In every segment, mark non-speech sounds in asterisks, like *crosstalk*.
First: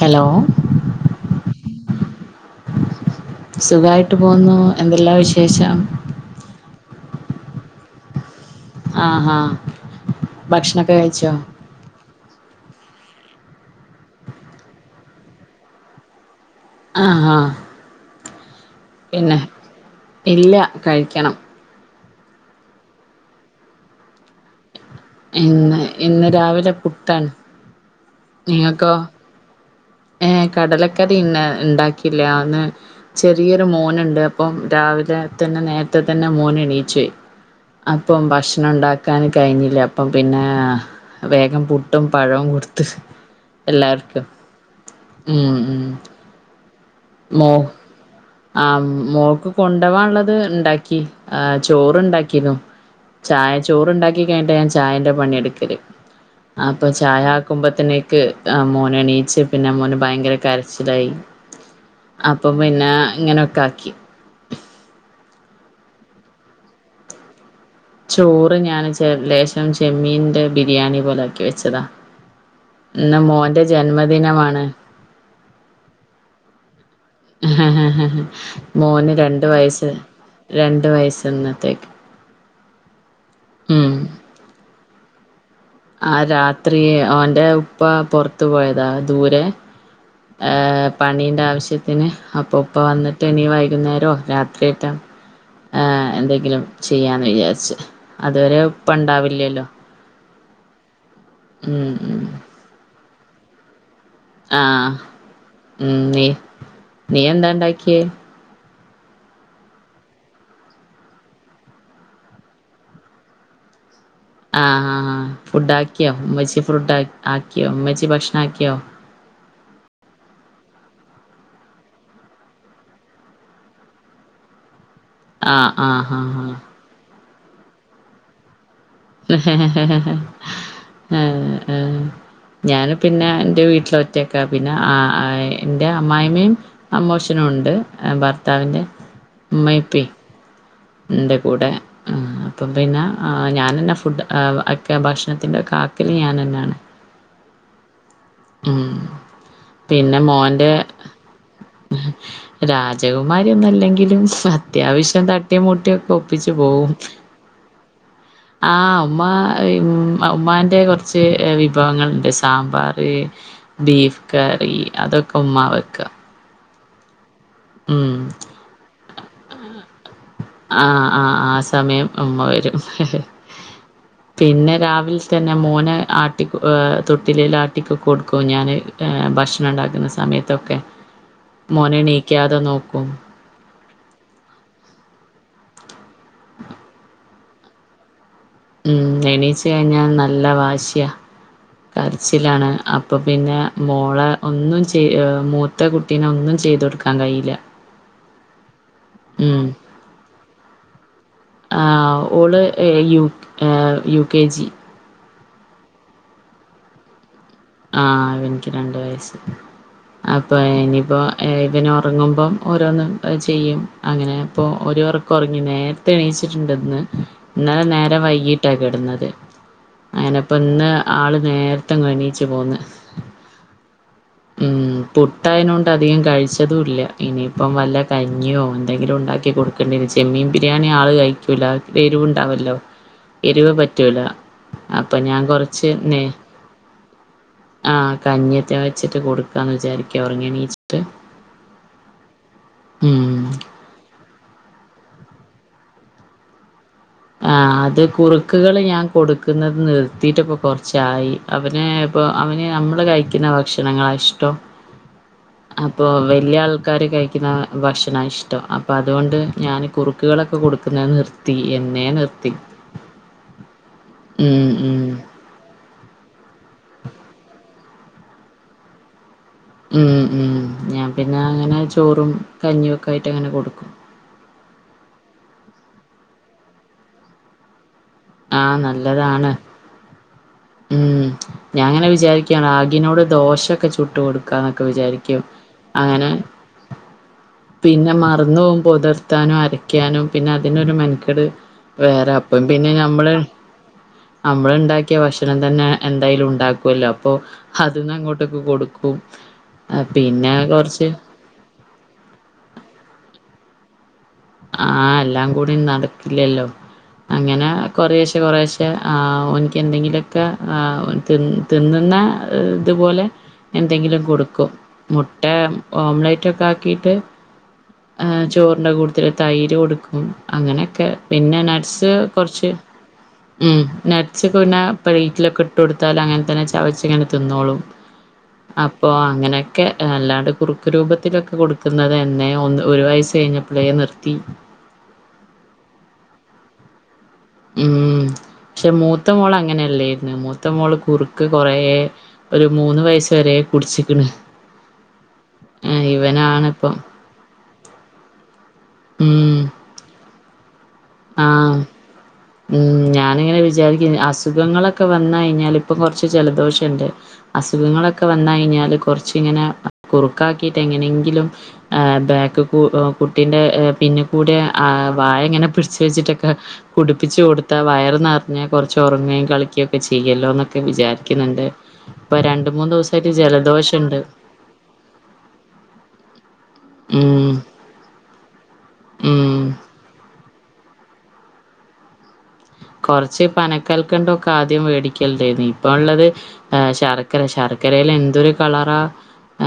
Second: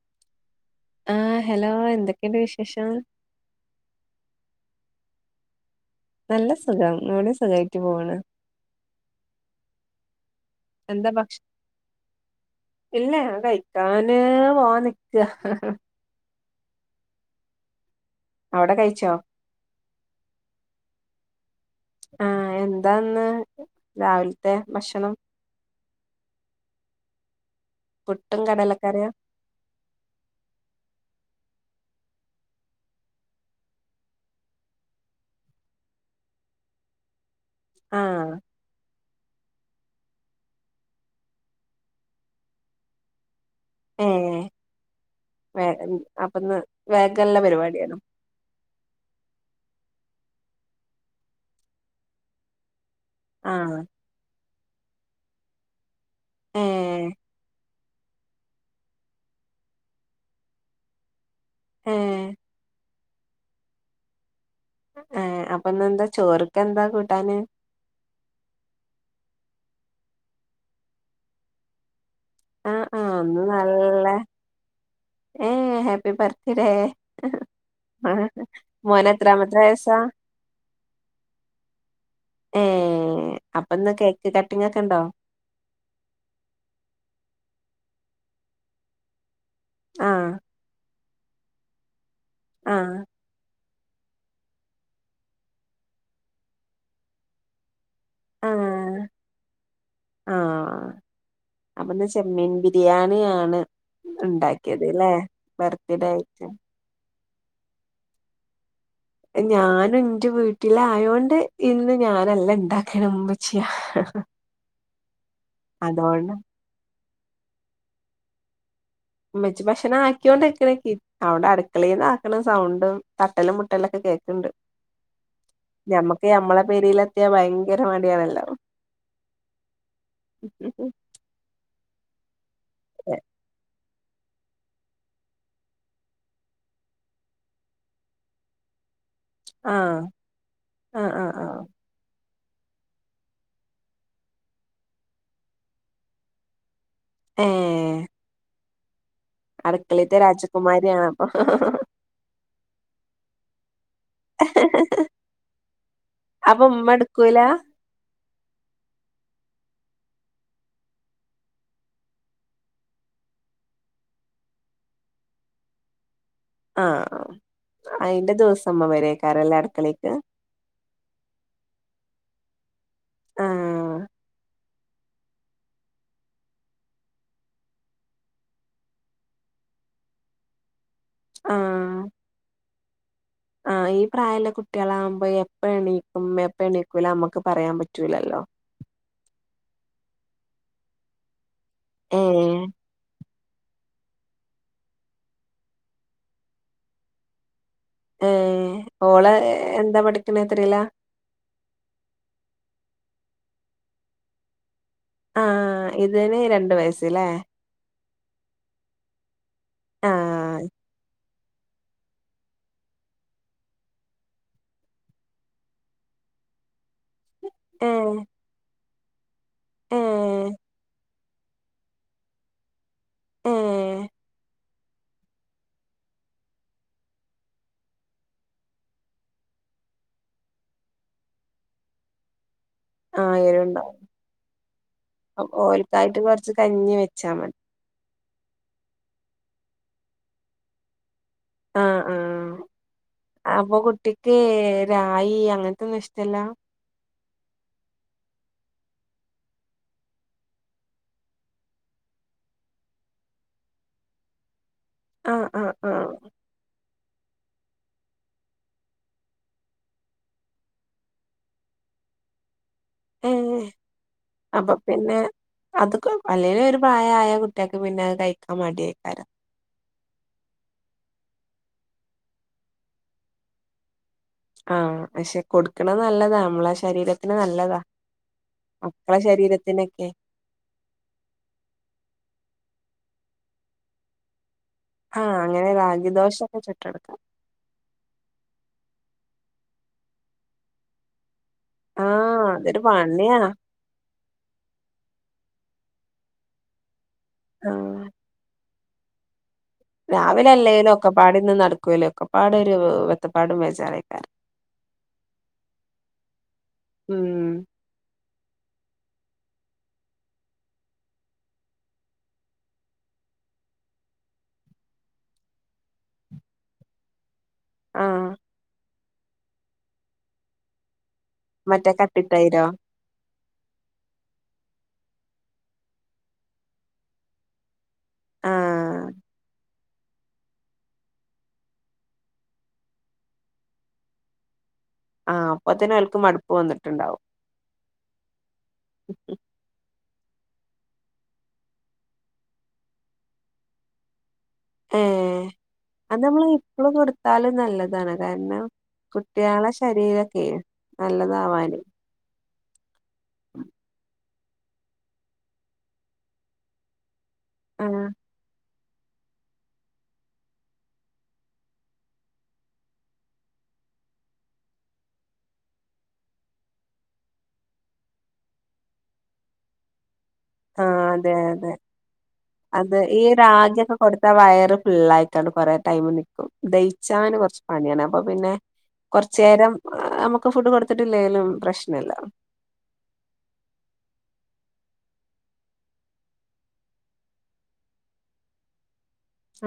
Hello ആഹ് hello എന്തൊക്കെയുണ്ട് വിശേഷം. സുഖായിട്ട് പോകുന്നു എന്തെല്ലാം വിശേഷം. നല്ല സുഖം ഇവടി സുഖമായിട്ട് പോകണ് ആഹ് ആഹ് ഭക്ഷണ ഒക്കെ എന്താ കഴിച്ചോ ഭക്ഷ ഇല്ല ഞാൻ കഴിക്കാന് പോവാൻ നിക്ക ആഹാ അവിടെ കഴിച്ച പിന്നെ ഇല്ല കഴിക്കണം ആഹ് എന്താ ഇന്ന് രാവിലത്തെ ഭക്ഷണം. ഇന്ന് ഇന്ന് രാവിലെ പുട്ടാണ്. പുട്ടും, കടലക്കറിയാ ഏഹ് കടലക്കറി ഇന്ന് ഇണ്ടാക്കില്ല ഇന്ന് ചെറിയൊരു മോനുണ്ട് അപ്പം രാവിലെ തന്നെ നേരത്തെ തന്നെ മോൻ എണീച്ചു വരും അപ്പം ആഹ് ഭക്ഷ ഭക്ഷണം ഒണ്ടാക്കൻ കഴിഞ്ഞില്ല അപ്പം പിന്നെ വേഗം പുട്ടും പഴവും കൊടുത്ത് എല്ലാർക്കും ഏഹ് വേ അപ്പൊന്ന് വേഗല്ല മോ പരിപാടിയാണ്. ആ മോക്ക് കൊണ്ടവാള്ളത് ഇണ്ടാക്കി ആ ചോറുണ്ടാക്കിരുന്നു. ചായ ആഹ് ചോറുണ്ടാക്കി കഴിഞ്ഞിട്ടാ ഞാൻ ചായന്റെ പണി എടുക്കല് അപ്പൊ ഏഹ് ചായ ആക്കുമ്പോ ത്തിനേക്ക് മോനെ എണീയിച്ച് പിന്നെ മോന് ഭയങ്കര കരച്ചിലായി. ഏഹ് അപ്പൊ പിന്നെ ഇങ്ങനെക്കെ ആക്കി. ആ അപ്പൊന്ന് എന്താ ചോറക്കെന്താ കൂട്ടാന്? ചോറ് ഞാൻ ലേശം ചെമ്മീന്റെ ബിരിയാണി പോലെ ആക്കി വെച്ചതാ. ആഹ് ആഹ് ഇന്ന് മോന്റെ നല്ല ജന്മദിനമാണ് ഏഹ് ഹാപ്പി ബർത്ത്ഡെ. മോന് രണ്ട് എത്രാമത്തെ വയസ്സ് വയസ്സാ? രണ്ട് വയസ്സ് ഇന്നത്തേക്ക്. ഏഹ് അപ്പൊന്ന് ഉം കേക്ക് കട്ടിംഗ് ഒക്കെ ഉണ്ടോ? ആഹ് രാത്രി അവന്റെ ഉപ്പ പുറത്തു പോയതാ ദൂരെ. ആഹ് ഏഹ് പണീന്റെ ആവശ്യത്തിന് അപ്പൊ ഉപ്പ ആഹ് വന്നി ട്ട് ഇനി വൈകുന്നേരോക്കെ ആക്കീട്ട് ആ എന്തെങ്കിലും ചെയ്യാന്ന് വിചാരിച്ച് അതുവരെ ആഹ് ഉപ്പണ്ടാവില്ലല്ലോ ആഹ് ഉം അപ്പന്ന് ഉം ചെമ്മീൻ ബിരിയാണി ആണ്. ഇണ്ടാക്കിയത് ആഹ് ല്ലേ ഉം ബർത്ത് ഡേ നീ ആയിറ്റ്. നീ എന്താ ഇണ്ടാക്കിയേ? ഞാന് ഇന്റെ വീട്ടില ആയോണ്ട് ഇന്ന് ഞാനല്ല ഇണ്ടാക്കണ ഇമ്മച്ചിയാ ആഹ് ആഹ് ആഹ് ഫുഡ് ആക്കിയോ ഉമ്മച്ചി ഫ്രൂഡ് ആക്കിയോ ഉമ്മച്ചി ഭക്ഷണം ആക്കിയോ? ഉമ്മച്ചി ഭക്ഷണം ആക്കിയൊണ്ട് *unintelligible* അവിടെ അടുക്കളയിന്ന ആക്കണ സൗണ്ടും തട്ടലും മുട്ടലൊക്കെ കേക്ക്ണ്ട്. ആഹ് ആഹ് ഞമ്മക്ക് ആഹ് ഞമ്മളെ പേരേലെത്തിയാ ഭയങ്കര മടിയാണല്ലോ. ഞാന് പിന്നെ ഇന്റെ വീട്ടില് ഒ റ്റക്കാ പിന്നെ ആ ഇന്റെ അമ്മായി അമ്മേം അമോഷനുണ്ട് ഭർത്താവിൻ്റെ ഉമ്മേം ആഹ് ഉപ്പേം ആഹ് ആഹ് ഇന്റെ ആഹ് കൂടെ. അപ്പം പിന്നെ ഞാനന്നെ ഫുഡ് ഒക്കെ ഭക്ഷണത്തിൻ്റെ കാക്കല് ഞാനന്നെണ്. ഏഹ് ഉം അടുക്കളത്തെ പിന്നെ മോൻ്റെ രാജകുമാരിയാണൊ അപ്പൊ. രാജകുമാരി ഒന്നല്ലെങ്കിലും അത്യാവശ്യം ത അപ്പൊ ഉമ്മെടുക്കുല. ആ ഉമ്മ ഉമ്മാന്റെ കുറച്ച് വിഭവങ്ങളുണ്ട് സാമ്പാറ് ബീഫ് കറി അതൊക്കെ ഉമ്മാ വെക്കാ ആഹ് അയ്ന്റെ ദിവസമ്മ വെരേക്കാരല്ലെ അട്ക്കളേക്ക് ആഹ് ആഹ് ആ സമയം ഉമ്മ വരും ആഹ് പിന്നെ രാവിൽ തന്നെ മോനെ ആട്ടി തൊട്ടിലിലാട്ടിക്കെ കൊട്ക്കും ഞാന് ഭക്ഷണം ഇണ്ടാക്ക്ന്ന സമയത്ത് ക്കെ മോനെണീക്കാതെ നോക്കും ആ ഈ പ്രായല്ലെ കുട്ടിയാളാകുമ്പോ എപ്പ എണീക്കും എപ്പ എണീക്കൂല നമ്മക്ക് പറയാൻ പറ്റൂലല്ലോ ഉം എണീച്ച് കഴിഞ്ഞാ നല്ല വാശിയ ഏഹ് കര്ച്ചിലാണ് പ്പൊ പിന്നെ മോളെ ഒന്നും ചെയ് മൂത്ത കുട്ടീനെ ഒന്നും ചെയ്തൊട്ക്കാൻ കയ്യില്ല ഏഹ ഓളെ എന്താ പഠിക്ക്ണെ എത്രീല ആഹ ഓള് യു യു കെ ജി ആഹ ഇതിന് രണ്ട് വയസ്സ് ല്ലേ ആഹ ഇവനിക്ക് രണ്ട് വയസ്സ് അപ്പൊ ആഹ് ഇനിപ്പോ ഇവനൊറങ്ങുമ്പം ഓരോന്ന് ചെയ്യും അങ്ങനെപ്പൊ ഓരൊർക്കൊർങ്ങി നേ ത്തെണീച്ചിട്ട്ണ്ട്ന്ന് ന്നലെ ഏഹ് നേരം വൈകിട്ടാ കെടന്നത് ഏഹ് അങ്ങനപ്പന്ന് ആള് നേരത്തങ് എണീച്ച് ട്ട് പോന്ന് ഏഹ ഉം പുട്ടായ്നതൊണ്ടധികം കഴിച്ചതും ല്ല ഇനിയിപ്പം വല്ല കഞ്ഞിയോ എന്തെങ്കിലും ണ്ടാക്കി കൊട് ക്കണ്ടേരും ചെമ്മീമ്പിരിയാണി ആള് കഴിക്കൂല എരിവുണ്ടാവല്ലോ ആഹ് എരിവ് എരുണ്ടാവും പറ്റൂല അപ്പൊ ഞാൻ കൊറച്ച് ഓൽക്കായിട്ട് നെ കൊറച്ച് കഞ്ഞി വെച്ചാ മതി ആഹ കഞ്ഞിയെറ്റെ വെച്ചിട്ട് കൊടുക്കാന്ന് വിചാരിക്ക ഒർങ്ങിയെണീച്ചിട്ട് ആഹ് ആഹ് ഉം അപ്പൊ കുട്ടിക്ക് രായി അങ്ങനത്തെന്നുഷ്ടല്ല ആഹ അത് കുറുക്കുകള് ഞാൻ കൊടുക്കുന്നത് നിർത്തിട്ടിപ്പൊ കൊർച്ചായി അവന് പ്പൊ അവന് നമ്മള് കഴിക്കുന്ന ഭക്ഷണങ്ങളാ ഇഷ്ടം ആഹ് ആഹ് അപ്പൊ ആഹ് വല്ല്യാൾക്കാര് കഴി ക്ക്ന്ന ഭക്ഷണ ഇഷ്ടം അപ്പത്കൊണ്ട് ഞാൻ കുറുക്കുകളൊക്കെ കൊടുക്കുന്നത് നിർത്തി എ ന്നേ നിർത്തി ഏഹ ഉം അപ്പൊ ഉം പിന്നെ അതൊക്കെ അല്ലേലു ഒരു പ്രായായ കുട്ടിയാക്ക് പിന്നത് കഴിക്കാ മടിയേക്കാരം ഉം ഉം ഞാൻ പിന്നെ അങ്ങനെ ചോറും കഞ്ഞിയൊക്കായിട്ടങ്ങനെ കൊടുക്കും ആഹ ക്ഷെ കൊടുക്ക്ണ നല്ലതാ മ്മളെ ശരീരത്തിന് നല്ലതാ ആഹ് മക്കളെ നല്ലതാണ് ശരീരത്തിനൊക്കെ ഉം ഞാൻ ങ്ങനെ വിചാരിക്ക റാഗിനോട് ദോശൊക്കെ ചുട്ട് കൊടു ക്കാന്നൊക്കെ ആഹ് വിചാരിക്കും അങ്ങനെ അങ്ങനെ രാഗിദോശൊക്കെ ചുട്ടെടുക്കാം പിന്നെ മറന്ന് പോകും പൊതിർത്താനും അരക്കാനും പിന്നതിനൊരു മെൻക്കെട് വേറെ ആഹ് അപ്പം അതൊരു പിന്നെ ഞമ്മള് പണിയാ അമ്മള്ണ്ടാക്കിയ ഭക്ഷ ക്ഷണം തന്നെ എന്തയ്ലും ണ്ടാക്കോല്ലോ അപ്പോ അത് ആഹ് ന്നങ്ങോട്ടൊക്കെ കൊടുക്കും ആഹ് പിന്നെ രാവിലല്ലേലും കൊറച്ച് ഒക്കെപ്പാടെന്നും നടക്കൂല ഒക്കെപ്പാടെരു വത്തപ്പാടും വേജാറേക്കാരം ആഹ എല്ലാം കൂടി നടക്കില്ലല്ലോ ഉം അങ്ങനെ കൊറേശ്ശെ കൊറേശ്ശെ ആഹ ഓൻക്കെന്തെങ്കിലൊക്കെ ആഹ തി തിന്നുന്ന ത്പോലെ എന്തെങ്കിലും കൊടുക്കും മുട്ട ഓംമ്ലറ്റൊക്കാക്കിട്ട് ആഹ് ആഹ ചോറിന്റെ കൂട്ത്തില് തൈര് കൊടുക്കും അങ്ങനൊക്കെ പിന്നെ മറ്റേ നട്ട്സ് കട്ടിത്തൈരോ കൊർച്ച് ഉം നട്സൊക്ക പിന്നെ പ്ലേറ്റിലൊക്കെ ഇട്ടൊട്ത്താലങ്ങൻ തന്നെ ചവച്ച്ങ്ങനെ തിന്നോളും ആഹ് അപ്പോ അങ്ങനെക്കെ അല്ലാണ്ട് കുറുക്ക് രൂപത്തിലൊക്കെ കൊടുക്കുന്നതെന്നെ ഒന്ന് ഒരു വയസ്സ് കഴിഞ്ഞ ളേ നിർത്തി ആഹ അപ്പത്തന്നെ അയാൾക്ക് മടുപ്പ് വന്നിട്ടുണ്ടാവും ഊമ് പക്ഷെ മൂത്ത മോള ങ്ങനെയല്ലേരുന്നു മു ത്ത മോള് കുറുക്ക് കുറേ ഒരു മൂന്ന് വയസ് വരെ കുടിച്ചിക്ക്ണ് ഏഹ് അത് മ്മള് ഇപ്പളും ഇവനാണിപ്പം കൊടു ത്താലും നല്ലതാണ്. കാരണം ഉം കുട്ട്യാളെ ശരീരൊക്കെ ആ നല്ലതാവാന് ഉം ഞാനിങ്ങനെ വിചാരിക്കും അസുഖങ്ങളൊക്കെ വന്ന ഴിഞ്ഞാൽ ഇപ്പൊ കുറച്ച് ജലദോഷണ്ട് ആഹ് അസുഖങ്ങളൊക്കെ വന്നയി ഞ്ഞാല് കുറച്ച് ങ്ങനെ കുറുക്കാക്കീട്ടെങ്ങനെങ്കിലും ആ ബാക്ക് കു കുട്ടീന്റെ ഏ പിന്നികൂടെ ആ വായ ങ്ങനെ പൊള് ച് ച്ച് വെച്ചിട്ടൊക്കെ ഹ് കുടിപ്പിച്ച് കൊടുത്താ വയർ നിറഞ്ഞകുറച്ച് ഉറങ്ങേ കളിക്കു ക്കെ ചെയ്യല്ലോ ആഹ് അതെ അതെ അത ഈ ദിവസായിട്ട് റാഗ്യൊക്കെ ജലദോഷണ്ട്. കൊടുത്താ വയറ് ഫുള്ളായിട്ടാണ്ട് കൊറേ ടൈം നിക്കും. ദഹിച്ചാന് ഉം. കൊറച്ച് പണിയാണ് അപ്പൊ പിന്നെ ഉം. കുറച്ചേരം നമുക്ക് ഫുഡ് കൊടുത്തിട്ടില്ലേലും പ്രശ്നല്ല കുറച്ച് പനക്കൽക്കണ്ടം ഒക്കെ ആദ്യം മേടിക്കൽണ്ടായിരുന്നി ഇപ്പ ള്ളത് ആ ശർക്കര ശർക്കരയില് എന്തൊരു കളറ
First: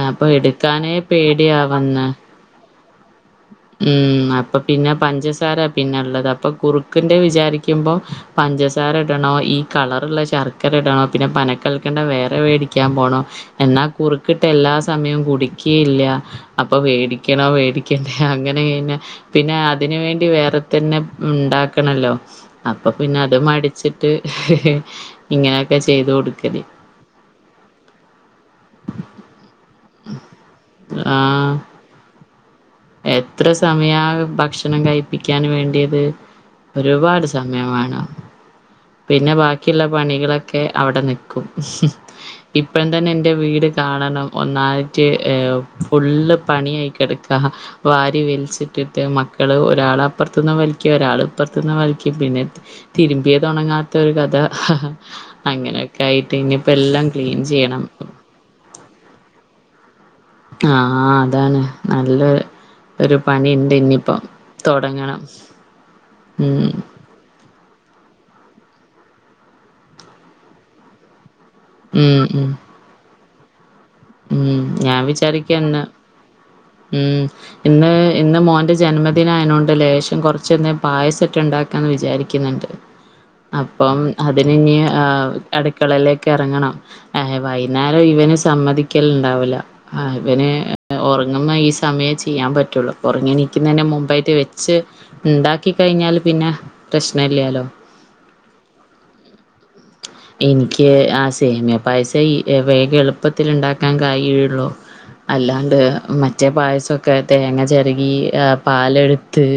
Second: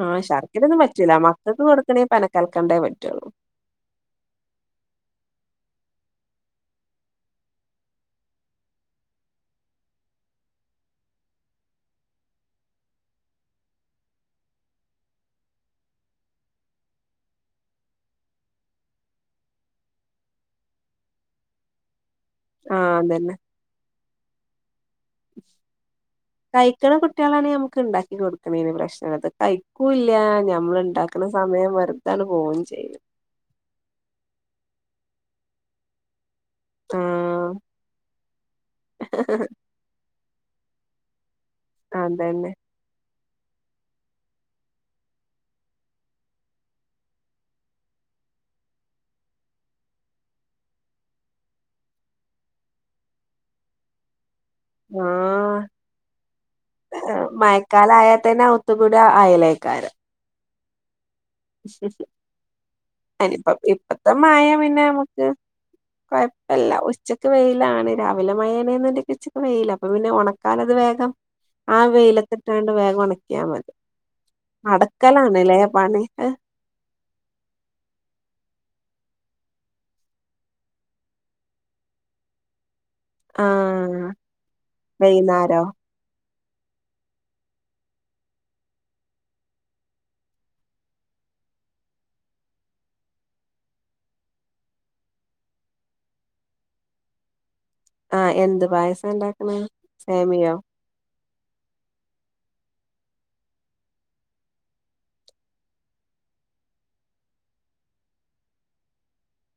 ആഹ് ശർക്കരൊയൊന്നും പറ്റൂല്ല മക്കക്ക് കൊടുക്കണേ പേടിയാവുന്ന് പനക്കൽക്കണ്ടേ പറ്റുള്ളൂ ഉം അപ്പൊ പിന്നെ പഞ്ചസാര പിന്നെള്ളത് അപ്പൊ കുറുക്കിന്റെ വിചാരിക്ക ക്കുമ്പോ പഞ്ചസാര ഇടണോ ഈ കളറുള്ള ശർക്കര ടണോ പിന്നെ പനക്കൽക്കണ്ടം വേറെ മേടി ക്കാൻ പോണോ എന്നാ കുറുക്കിട്ട എല്ലാ സമയവും കുടിക്കേയില്ല അപ്പൊ വേടിക്കണോ വേടി ക്കണ്ടേ അങ്ങനെകഴിഞ്ഞ പിന്നെ അതിന് വേണ്ടി വേറെ തന്നെ ഇണ്ടാക്കണല്ലോ അപ്പൊ ആഹ് പിന്നെ അത് അതന്നെ മടിച്ചിട്ട് ഇങ്ങനെയൊക്കെ ചെയ്ത് കൊടുക്കല് ക്കണ കുട്ട്യാളണെങ്കി നമുക്ക് ണ്ടാക്കി കൊടുക്കുന്നതിന് പ്രശ്നല്ല ത് കഴിക്കൂല്ല ഞമ്മൾ ആ. ഉണ്ടാക്ക്ണ സമയം വെറുതാണ് പോവും ചെയ്യും എത്ര സമയാ ഭക്ഷണം കഴിപ്പിക്കാൻ വേണ്ടിയത് ഒരുവാട് സമയം ആഹ് വാണം പിന്നെ ബാക്കിള്ള പണികളൊക്കെ അവിടെ നി ക്കും ഇ അതന്നെ ഇപ്പോഴം തന്നെ ൻ്റെ വീട് കാണണം ഒന്നായിട്ട്ഏ ഫുള് പണിയായി കെടക്ക വാരി വലിച്ചിട്ടിട്ട് മക്കള് ഒരാള് അപ്പുറത്തുന്ന് വലിക്കും ഒരാൾ ഇപ്പുറത്തന്ന് വലിക്കും പിന്നെ തിരുമ്പിയതൊണങ്ങാത്ത ഒരു കഥ ആഹ് അങ്ങനെയൊക്കായിട്ട് ഇനിപ്പ എല്ലം ക്ലീൻ ചെയ്യണം ത്തുകൂടിയാ അയലേക്കാരം ആആ അതാണ് നല്ലൊര് അനിപ്പ ഇപ്പത്തെ മയ പിന്നെ തൊടങ്ങണം നമുക്ക് ഉം കൊഴപ്പല്ല ഒഷ് ഉച്ചക്ക് വെയീലാണ് രാവിലെ മയാണ്ന്ന്ണ്ടങ്ക്ച്ചക്ക് വെയില അപ്പൊ പിന്നെ ഉണക്കാനത് വേഗം ആ ഉം ഉം വെയിലത്തിട്ടാണ്ട് വേഗം ഉണക്കിയാ മതി ഉം അടുക്കലാണ്ല്ലേ പണി അഹ് ഊമ് ഹ് ഇന്ന് ഇന്ന് മോൻ്റെ ജന്മദിനാ യനോണ്ട് ലേശം കുറച്ച് ന്നേ പായസറ്റെ ണ്ടാക്കാ ന്ന് വിചാരിക്കുന്നുണ്ട് *inaudible* അപ്പം അതിനിനി ആ വൈന്നേരോ അടുക്കളയിലേക്ക് ഇറങ്ങണം. ഏ വൈന്നേരം ഇവന് സമ്മതിക്കലുണ്ടാവൂല്ല ആഹ് ഇവന് ഉറങ്ങുന്ന ഈ സമയം ചെയ്യാ പറ്റുള്ളു. ഉറങ്ങിണീക്കുന്നെ മുമ്പായിട്ട് വെച്ച് ഇണ്ടാക്കി കഴിഞ്ഞാല് പിന്നെ പ്രശ്ന ല്ലാലോ ആ എന്ത് പായസ ണ്ടാക്കണേ എനിക്ക് ആ സേമിയ പായസ ഇ വേഗ എളുപ്പത്തില് ണ്ടാക്കാൻ കഴിയുള്ളു അല്ലാണ്ട് മറ്റേ പായസൊക്കെ തേങ്ങ ചെരകീ... പാലെടുത്ത്...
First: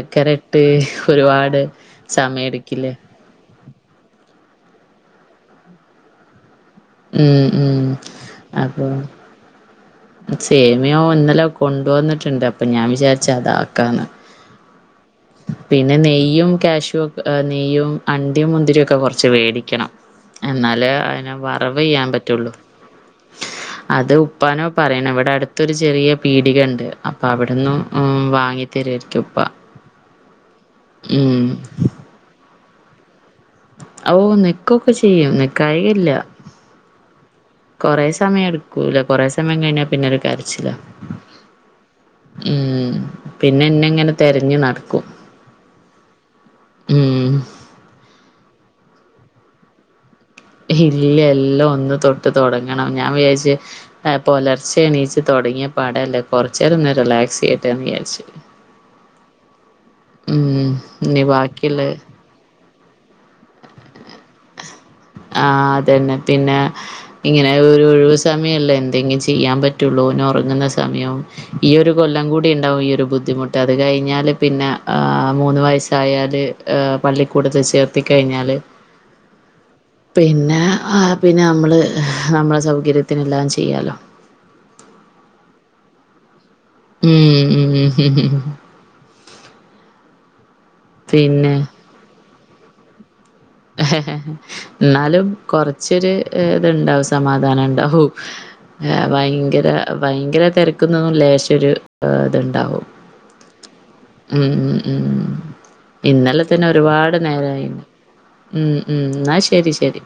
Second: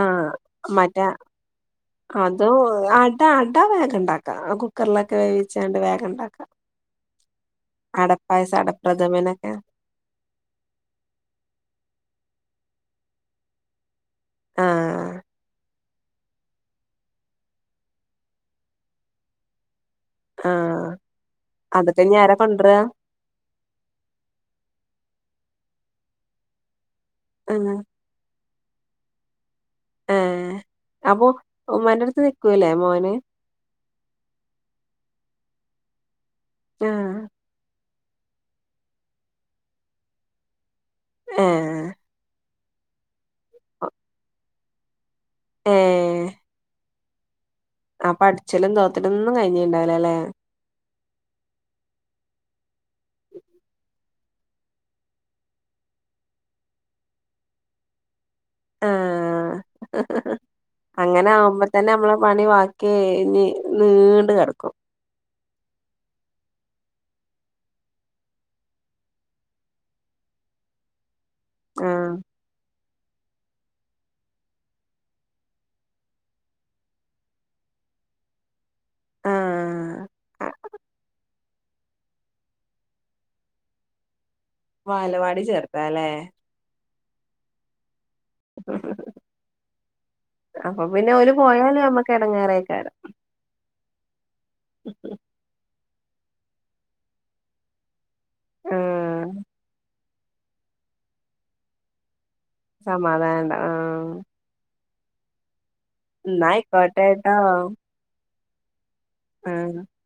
ആഹ് ട്ട് മറ്റേ ഒരുവാട് സമയെ അതും ടുക്കില്ലേ അട അട വേഗണ്ടാക്കാം. ആഹ് കുക്കറിലൊക്കെ വേവിച്ചാണ്ട് വേഗണ്ടാക്കാം. ഉം ഉം അടപ്പായസം അടപ്രഥമനൊക്കെ സേമിയം ഇന്നലെ കൊണ്ടുവന്നിട്ടുണ്ട്. അപ്പൊ ഞാ വിചാരിച്ച് അതാക്കാന്ന്. ആഹ് പിന്നെ നെയ്യും കാഷ്യു ക്കെ ആഹ് നെയ്യും അണ്ടിം മുന്തിരിം ഒക്കെ കൊറച്ച് വേടിക്കണം. ആഹ് എന്നാലേ അയിന് വറവ് അതൊക്കെ യ്യാൻ ഇനി ആരാ പറ്റുള്ളു. കൊണ്ടരാ അത് ഉപ്പാനോ പറയണം. ഇവിടെ അടുത്തൊരു ചെറിയ പീടികണ്ട്. അപ്പൊ അവിടന്ന ആഹ് ഉം വാങ്ങി തരോരിക്കുംപ്പാ. ഏഹ് അപ്പൊ ഉമ്മന്റെടുത്ത് നിക്കൂലേ മോന്. ഓഹ് നിക്കൊക്കെ ചെയ്യും. നിക്കായല്ല. ആഹ് കൊറെേ സമയയെടുക്കൂല. കുറേ സമയം കഴിഞ്ഞാപിന്നെ ഒരു കരച്ചിലാ. ആഹ് ഉം പിന്നെന്നെ ങ്ങനെ തെരഞ്ഞു നടക്കും. ഏഹ്. ഉം അപ്പൊ അടിച്ചലും തോത്തലന്നും കഴിഞ്ഞിണ്ടാവില്ലല്ലെ? ഏയ് ഇല്യ. എല്ലും ഒന്ന് തൊട്ട് തൊടങ്ങണം. ഞാ വിയാരിച്ച് ഏഹ് പുലർച്ചെ എണീച്ച് തൊടങ്ങിയ പടല്ലേ. കൊറചേനേരോന്ന് റിലാക്സ് ചെയ്യട്ടെന്ന് വിചാരിച്ചു. ആഹ് ഉം നി അങ്ങനെ ആവുമ്പോ ബാക്കിള്ളെ തന്നെ നമ്മളെ പണി വാക്കി ഇഴഞ്ഞ് നീണ്ട് കെടക്കും. ആഹ് അതന്നെ. പിന്നെ ഇങ്ങനെ ഒരു ഒഴിവ് സമയമല്ലേ എന്തെങ്കിലും ചെയ്യാൻ പറ്റുള്ളൂ. ഓൻ ഒറങ്ങുന്ന സമയം. ഈ യൊരു ആഹ് കൊല്ലം കൂടി ഇണ്ടാവും ഈ യൊരു ബുദ്ധിമു. ട്ട്. അത് കഴിഞ്ഞാല് പിന്നെ ആഹ് മൂന്ന് വയസ്സായാല് ആഹ് പള്ളിക്കൂടത്തിൽ ചേർത്തി കഴിഞ്ഞാല് ആഹ് അ പിന്നെ അഹ് പിന്നെ നമ്മള് നമ്മളെ സൗകര്യത്തിനെല്ലാം ചെയ്യാലോ. വാലവാടി ചേർതാ ല്ലേ? ഉം ഉം ഉം ഉം ഉം അപ്പൊ പിന്നെ ഓര് പോയാല് നമ്മക്ക് എടങ്ങാറേക്കാരം. ഹ ഹ ഹ എന്നാലും കൊറചൊരു ഇത്ണ്ടാവും. സമാധാനം ണ്ടാവു. ആഹ് ഭയങ്കര ഭയങ്കര തിരക്കുന്നൊന്നും ലേശോരു ഏഹ് ത്ണ്ടാവും. സമാധാനണ്ടാ ആഹ് ഉം ഉം ഉം ഇന്നലെ തന്നെ എന്നായിക്കോട്ടെ ഒരുപാട് ട്ടോ നേരായിന്. ഉം ഉം ന്നാ ശെരി ആഹ് ശെരി.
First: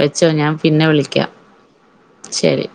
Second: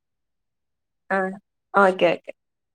വെച്ചോ ഞാൻ പിന്നെ വിളിക്കാം. ആഹ് ഓക്കെ ശെരി.